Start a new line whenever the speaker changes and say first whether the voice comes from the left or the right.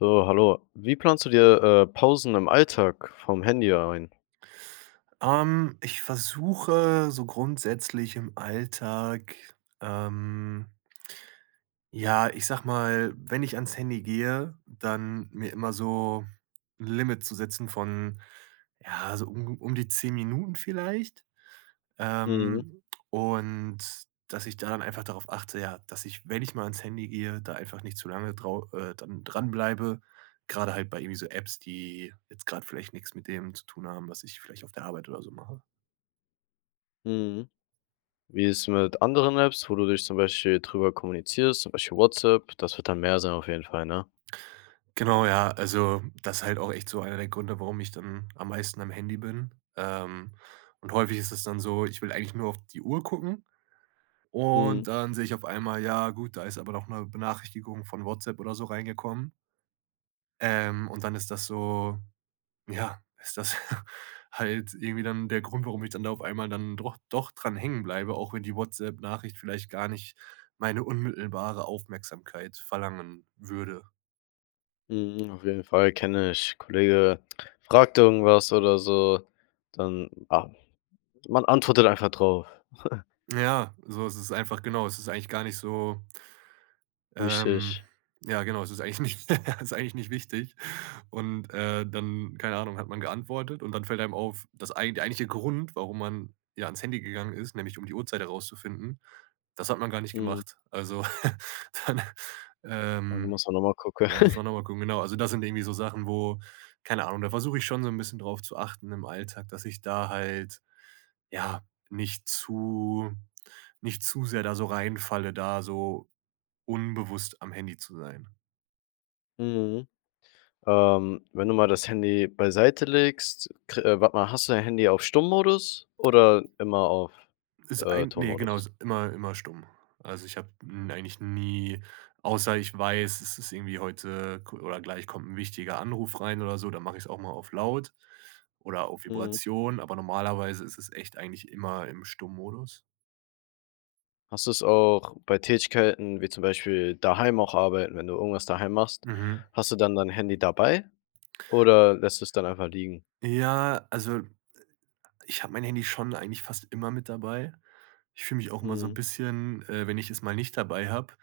left: So, hallo. Wie planst du dir, äh, Pausen im Alltag vom Handy ein?
right: Ähm, ich versuche so grundsätzlich im Alltag, ähm ja, ich sage mal, wenn ich ans Handy gehe, dann mir immer so 'n Limit zu setzen von, ja, also un um die 10 Minuten vielleicht?
left: Mhm.
right: Ähm, und dass ich da dann einfach darauf achte, ja, dass ich, wenn ich mal ans Handy gehe, da einfach nicht zu lange drau äh, dann dran bleibe, grade halt bei irgendwie so Apps, die jetzt grade vielleicht nix mit dem zu tun haben, was ich vielleicht auf der Arbeit oder so mache.
left: Mhm. Wie ist mit anderen Apps, wo du dich zum Beispiel drüber kommunizierst, zum Beispiel WhatsApp? Das wird dann mehr sein auf jeden Fall, ne?
right: Genau, ja. Also das ist halt auch echt so einer der Gründe, warum ich dann am meisten am Handy bin. Ähm, und häufig ist es dann so: Ich will eigentlich nur auf die Uhr gucken
left: Mhm.
right: und dann sehe ich auf einmal: Ja gut, da ist aber doch 'ne Benachrichtigung von WhatsApp oder so reingekommen. Ähm, und dann ist das so, ja ist das halt irgendwie dann der Grund, warum ich dann da auf einmal dann doch doch dran hängen bleibe, auch wenn die WhatsApp-Nachricht vielleicht gar nicht meine unmittelbare Aufmerksamkeit verlangen würde.
left: Mhm, auf jeden Fall, kenne ich. Kollege fragt irgendwas oder so, dann ah, man antwortet einfach drauf.
right: Ja, so, es ist einfach, genau es ist eigentlich gar nicht so ähm,
left: Wichtig.
right: ja, genau, es ist eigentlich nicht es ist eigentlich nicht wichtig. Und, äh, dann, keine Ahnung, hat man geantwortet und dann fällt einem auf, das ei der eigentliche Grund, warum man, ja, ans Handy gegangen ist, nämlich um die Uhrzeit rauszufinden, das hat man gar nicht
left: Mhm.
right: gemacht. Also dann,
left: Ja, da
right: ähm,
left: musst man nochmal gucken.
right: ja, muss man noch mal gucken, genau. Also das sind irgendwie so Sachen, wo keine Ahnung, da versuche ich schon so 'n bisschen drauf zu achten im Alltag, dass ich da halt, ja, nicht zu nicht zu sehr da so reinfalle, da so unbewusst am Handy zu sein.
left: Mhm. Ähm, wenn du mal das Handy beiseite legst, kr warte mal, hast du dein Handy auf Stummmodus oder immer auf,
right: Ist
left: äh,
right: ein ne, genau,
left: Tonmodus?
right: ist immer immer stumm. Also ich habe n eigentlich nie außer ich weiß, es ist irgendwie heute ku oder gleich kommt 'n wichtiger Anruf rein oder so, da mache ich's auch mal auf Laut oder auf
left: Mhm.
right: Vibration, aber normalerweise ist es echt eigentlich immer im Stummodus.
left: Hast du es auch bei Tätigkeiten wie zum Beispiel daheim auch arbeiten wenn du irgendwas daheim machst,
right: Mhm.
left: hast du dann dein Handy dabei, oder lässt du es dann einfach liegen?
right: Ja, also ich habe mein Handy schon eigentlich fast immer mit dabei. Ich fühle mich auch immer so 'n
left: Mhm.
right: bisschen, äh wenn ich es mal nicht dabei habe,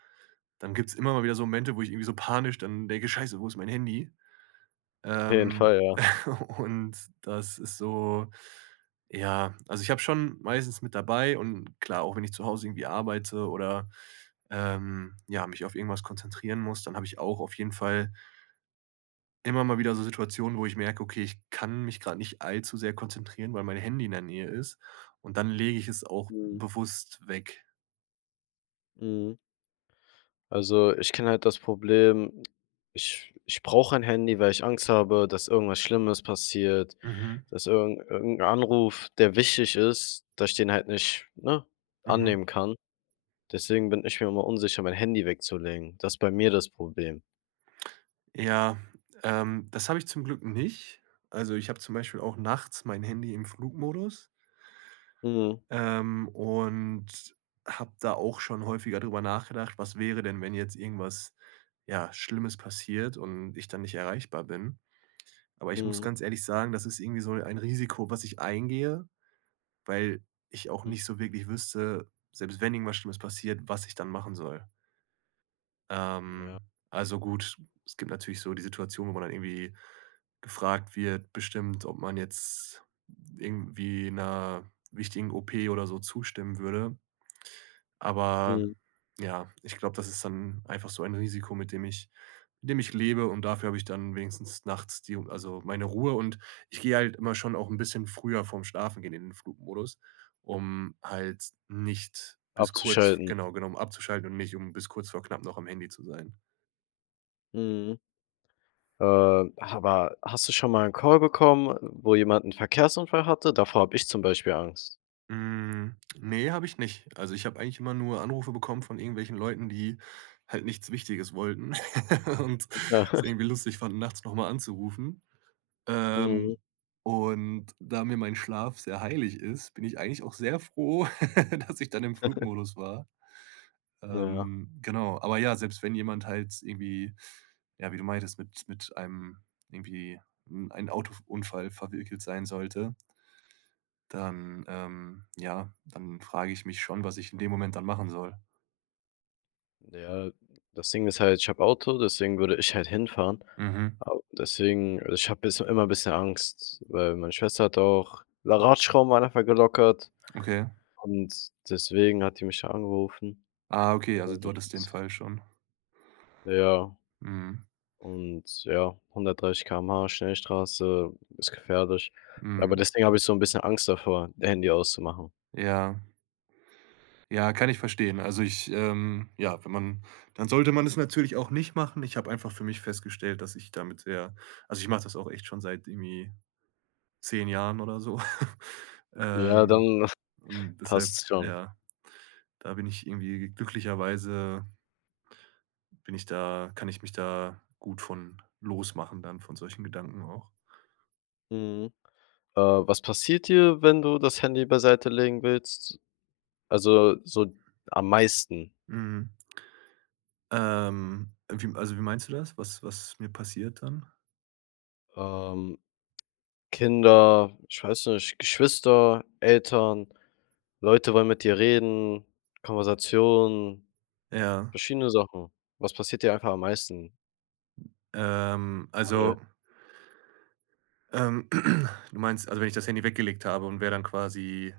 right: dann gibt's immer mal wieder so Momente, wo ich irgendwie so panisch dann denke: „Scheiße, wo ist mein Handy?“
left: Auf jeden
right: Ähm,
left: Fall, ja.
right: und das ist so, ja Also ich habe es schon meistens mit dabei, und, klar, auch wenn ich zu Hause irgendwie arbeite oder, ähm, ja, mich auf irgendwas konzentrieren muss, dann habe ich auch auf jeden Fall immer mal wieder so Situationen, wo ich merke: „Okay, ich kann mich grade nicht allzu sehr konzentrieren, weil mein Handy in der Nähe ist.“ Und dann lege ich es auch
left: Mhm.
right: bewusst weg.
left: Mhm. Also, ich kenne halt das Problem. Ich ich brauche ein Handy, weil ich Angst habe, dass irgendwas Schlimmes passiert,
right: Mhm.
left: dass irgend irgend 'n Anruf, der wichtig ist dass ich den halt nicht, ne,
right: Mhm.
left: annehmen kann. Deswegen bin ich mir immer unsicher, mein Handy wegzulegen. Das ist bei mir das Problem.
right: Ja, ähm, das habe ich zum Glück nicht. Also ich habe zum Beispiel auch nachts mein Handy im Flugmodus.
left: Mhm.
right: Ähm, und habe da auch schon häufiger drüber nachgedacht. Was wäre denn, wenn jetzt irgendwas, ja, Schlimmes passiert und ich dann nicht erreichbar bin? Aber ich muss
left: Mhm.
right: ganz ehrlich sagen. Das ist irgendwie so ein Risiko, was ich eingehe, weil ich auch
left: Mhm.
right: nicht so wirklich wüsste, selbst wenn irgendwas Schlimmes passiert, was ich dann machen soll.
left: Ja.
right: Ähm, also gut, es gibt natürlich so die Situation, wo man dann irgendwie gefragt wird, bestimmt, ob man jetzt irgendwie 'ner wichtigen OP oder so zustimmen würde. Aber,
left: Mhm.
right: ja, ich glaube, das ist dann einfach so ein Risiko, mit dem ich mit dem ich lebe, und dafür habe ich dann wenigstens nachts die also meine Ruhe. Und ich gehe halt immer schon auch 'n bisschen früher vorm Schlafengehen in den Flugmodus, um halt nicht bis kurz v
left: Abzuschalten.
right: genau genau, um abzuschalten und nicht um bis kurz vor knapp noch am Handy zu sein.
left: Mhm. Äh, aber hast du schon mal 'n Call bekommen, äh, wo jemand 'n Verkehrsunfall hatte? Davor habe ich zum Beispiel Angst.
right: Hm, ne, habe ich nicht. Also ich habe eigentlich immer nur Anrufe bekommen von irgendwelchen Leuten, die halt nichts Wichtiges wollten. Und
left: Klar.
right: es irgendwie lustig fanden, nachts noch mal anzurufen.
left: Mhm.
right: Ähm, und da mir mein Schlaf sehr heilig ist, bin ich eigentlich auch sehr froh, dass ich dan im Flugmodus war.
left: Ja.
right: Ähm, genau. Aber ja, selbst wenn jemand halt irgendwie, ja, wie du meintest, mit mit einem irgendwie in ein Autof Unfall verwickelt sein sollte dann, ähm, ja dann frage ich mich schon, was ich in dem Moment dann machen soll.
left: Ja, das Ding ist halt, ich habe Auto, deswegen würde ich halt hinfahren.
right: Mhm.
left: Ab deswegen, äh ich habe jetzt immer bisschen Angst, weil meine Schwester hatte auch, la Radschrauben waren einfach gelockert
right: Okay?
left: und deswegen hat die mich da angerufen.
right: Ah, okay, also
left: Und
right: du hattest den Fall schon.
left: Ja
right: Mhm.
left: und ja, 130 km/h Schnellstraße ist gefährlich. Aber
right: Mhm.
left: deswegen habe ich so 'n bisschen Angst davor, Handy auszumachen.
right: Ja. Ja, kann ich verstehen. Also ich, ähm ja, wenn man dann sollte man es natürlich auch nicht machen. Ich habe einfach für mich festgestellt, dass ich damit sehr also, ich mach das auch echt schon seit irgendwie 10 Jahren oder so.
left: Ja,
right: Ähm,
left: dann
right: und deshalb,
left: passt's schon.
right: ja da bin ich irgendwie glücklicherweise bin ich da kann ich mich da gut von losmachen dann von solchen Gedanken auch.
left: Mhm. Äh, was passiert dir, wenn du das Handy beiseite legen willst? Also, so, am meisten.
right: Mhm. Ähm, wie m also wie meinst du das, was was mir passiert dann?
left: Ähm, Kinder ich weiß nicht, Geschwister, Eltern, Leute wollen mit dir reden. Konversation,
right: Ja.
left: verschiedene Sachen. Was passiert dir einfach am meisten?
right: Ähm,
left: [unintelligible]
right: also ähm, du meinst, also wenn ich das Handy weggelegt habe und wer dann quasi,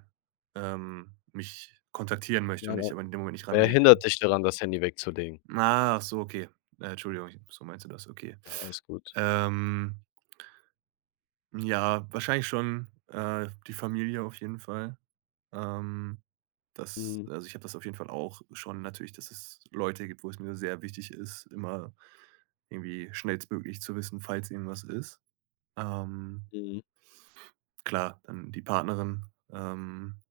right: ähm, mich kontaktieren möchte
left: Nein,
right: und
left: nein.
right: ich aber in dem Moment nicht
left: Wer
right: rangehen kann.
left: hindert dich daran, das Handy wegzulegen?
right: Achso okay. Äh, Entschuldigung, ich so meinst du das. Okay.
left: Ja, alles gut.
right: Ähm Ja, wahrscheinlich schon, äh, die Familie auf jeden Fall. Ähm, das
left: Mhm.
right: also ich habe das auf jeden Fall auch schon natürlich, dass es Leute gibt, wo es mir sehr wichtig ist, immer irgendwie schnellstmöglich zu wissen, falls irgendwas ist, ähm
left: Mhm.
right: Klar, dann die Partnerin, ähm,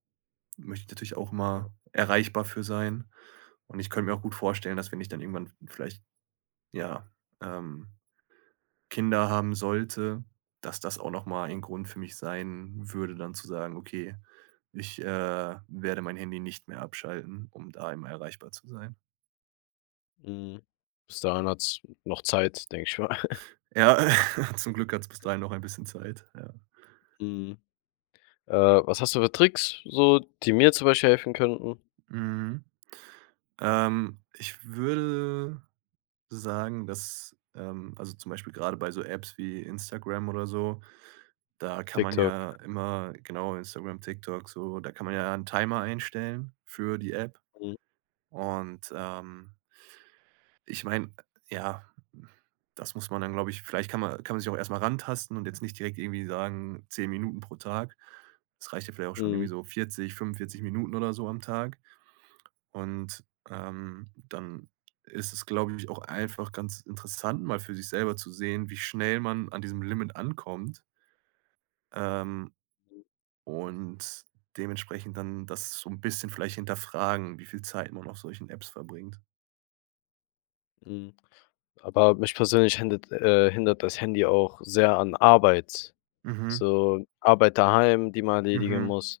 right: möchte ich natürlich auch
left: Ja.
right: mal erreichbar für sein. Und ich könnte mir auch gut vorstellen, dass wenn ich dann irgendwann v vielleicht, ja, ähm, Kinder haben sollte, dass das auch noch mal ein Grund für mich sein würde dann zu sagen: „Okay, ich, äh, werde mein Handy nicht mehr abschalten, um da immer erreichbar zu sein.“
left: Mhm. Bis dahin hat's noch Zeit, denke ich mal.
right: Ja, äh, zum Glück hat's bis dahin noch ein bisschen Zeit, ja.
left: Mhm. Äh, was hast du für Tricks, so, die mir zum Beispiel helfen könnten?
right: Mhm. Ähm, ich würde sagen, dass, ähm also zum Beispiel grade bei so Apps wie Instagram oder so, da kann man
left: TikTok.
right: ja immer genau, Instagram, TikTok, so, da kann man ja 'n Timer einstellen für die App.
left: Mhm.
right: Und, ähm ich meine, ja, das muss man dann, glaube ich vielleicht kann ma kann man sich auch erst mal rantasten und jetzt nicht direkt irgendwie sagen: „10 Minuten pro Tag.“ Es reicht ja vielleicht auch schon irgendwie
left: Mhm.
right: so 40, 45 Minuten oder so am Tag. Und, ähm, dann ist es, glaube ich, auch einfach ganz interessant, mal für sich selber zu sehen, wie schnell man an diesem Limit ankommt ähm, und dementsprechend dann das so 'n bisschen vielleicht hinterfragen, wie viel Zeit man auf solchen Apps verbringt.
left: Mhm. Aber mich persönlich hindert, äh hindert das Handy auch sehr an Arbeit.
right: Mhm.
left: So, Arbeit daheim, die man erledigen
right: Mhm.
left: muss.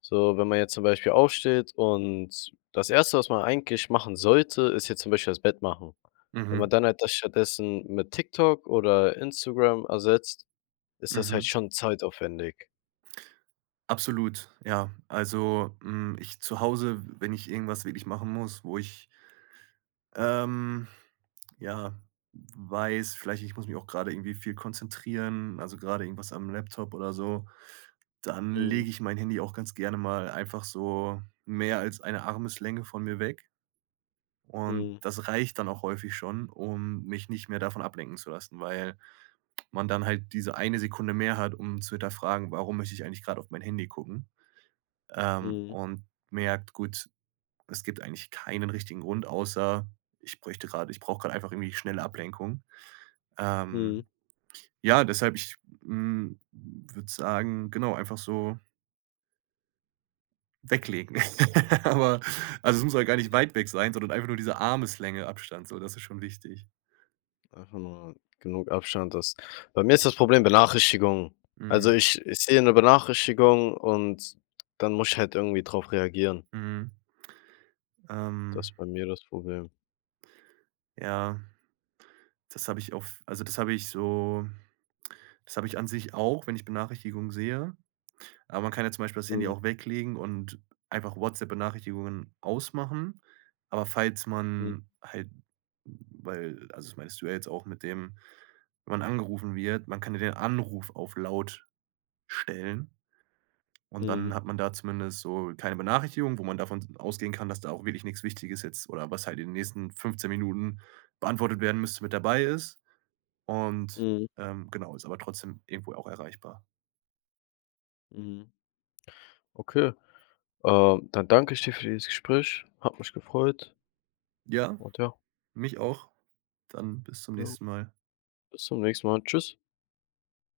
left: So, wenn man jetzt zum Beispiel aufsteht und das Erste, was man eigentlich machen sollte, ist jetzt zum Beispiel das Bett machen. Wenn
right: Mhm.
left: man dann halt das stattdessen mit TikTok oder Instagram ersetzt, ist das halt
right: Mhm.
left: schon zeitaufwendig.
right: Absolut, ja. Also, hm, ich zu Hause, wenn ich irgendwas wirklich machen muss, wo ich ähm, ja, weiß, vielleicht, ich muss mich auch grade irgendwie viel konzentrieren, also grade irgendwas am Laptop oder so, dann
left: Mhm.
right: lege ich mein Handy auch ganz gerne mal einfach so mehr als eine Armeslänge von mir weg. Und
left: Mhm.
right: das reicht dann auch häufig schon, um mich nicht mehr davon ablenken zu lassen, weil man dann halt diese eine Sekunde mehr hat, um zu hinterfragen: „Warum möchte ich eigentlich grade auf mein Handy gucken?“ Ähm,
left: Mhm.
right: und merkt: „Gut, es gibt eigentlich keinen richtigen Grund, außer: Ich bräuchte grade ich brauche grad einfach irgendwie schnelle Ablenkung.“ Ähm,
left: Mhm.
right: ja, deshalb ich, hm, würde sagen genau, einfach so weglegen. Aber also es muss ja gar nicht weit weg sein, sondern einfach nur diese Armeslänge Abstand, so, das ist schon wichtig.
left: Einfach nur genug Abstand, dass Bei mir ist das Problem Benachrichtigungen. Also
right: Mhm.
left: ich ich sehe 'ne Benachrichtigung, und dann muss ich halt irgendwie drauf reagieren.
right: Mhm.
left: Das
right: Ähm
left: ist bei mir das Problem.
right: Ja. Das habe ich auf also das habe ich so das habe ich an sich auch, wenn ich Benachrichtigungen sehe. Aber man kann ja zum Beispiel das Handy
left: Mhm.
right: auch weglegen und einfach WhatsApp-Benachrichtigungen ausmachen. Aber falls
left: Mhm.
right: man halt weil also das meintest du ja jetzt auch mit dem wenn man angerufen wird, man kann ja den Anruf auf Laut stellen und
left: Mhm.
right: dann hat man da zumindest so keine Benachrichtigung, wo man davon s ausgehen kann, dass da auch wirklich nix Wichtiges jetzt oder was halt in den nächsten 15 Minuten beantwortet werden müsste, mit dabei ist, und,
left: Mhm.
right: ähm, genau, ist aber trotzdem irgendwo auch erreichbar.
left: Mhm. Okay. Ähm, dann danke ich dir für dieses Gespräch. Hat mich gefreut.
right: Ja,
left: Und ja.
right: mich auch. Dann bis zum
left: Jo.
right: nächsten Mal.
left: Bis zum nächsten Mal. Tschüss.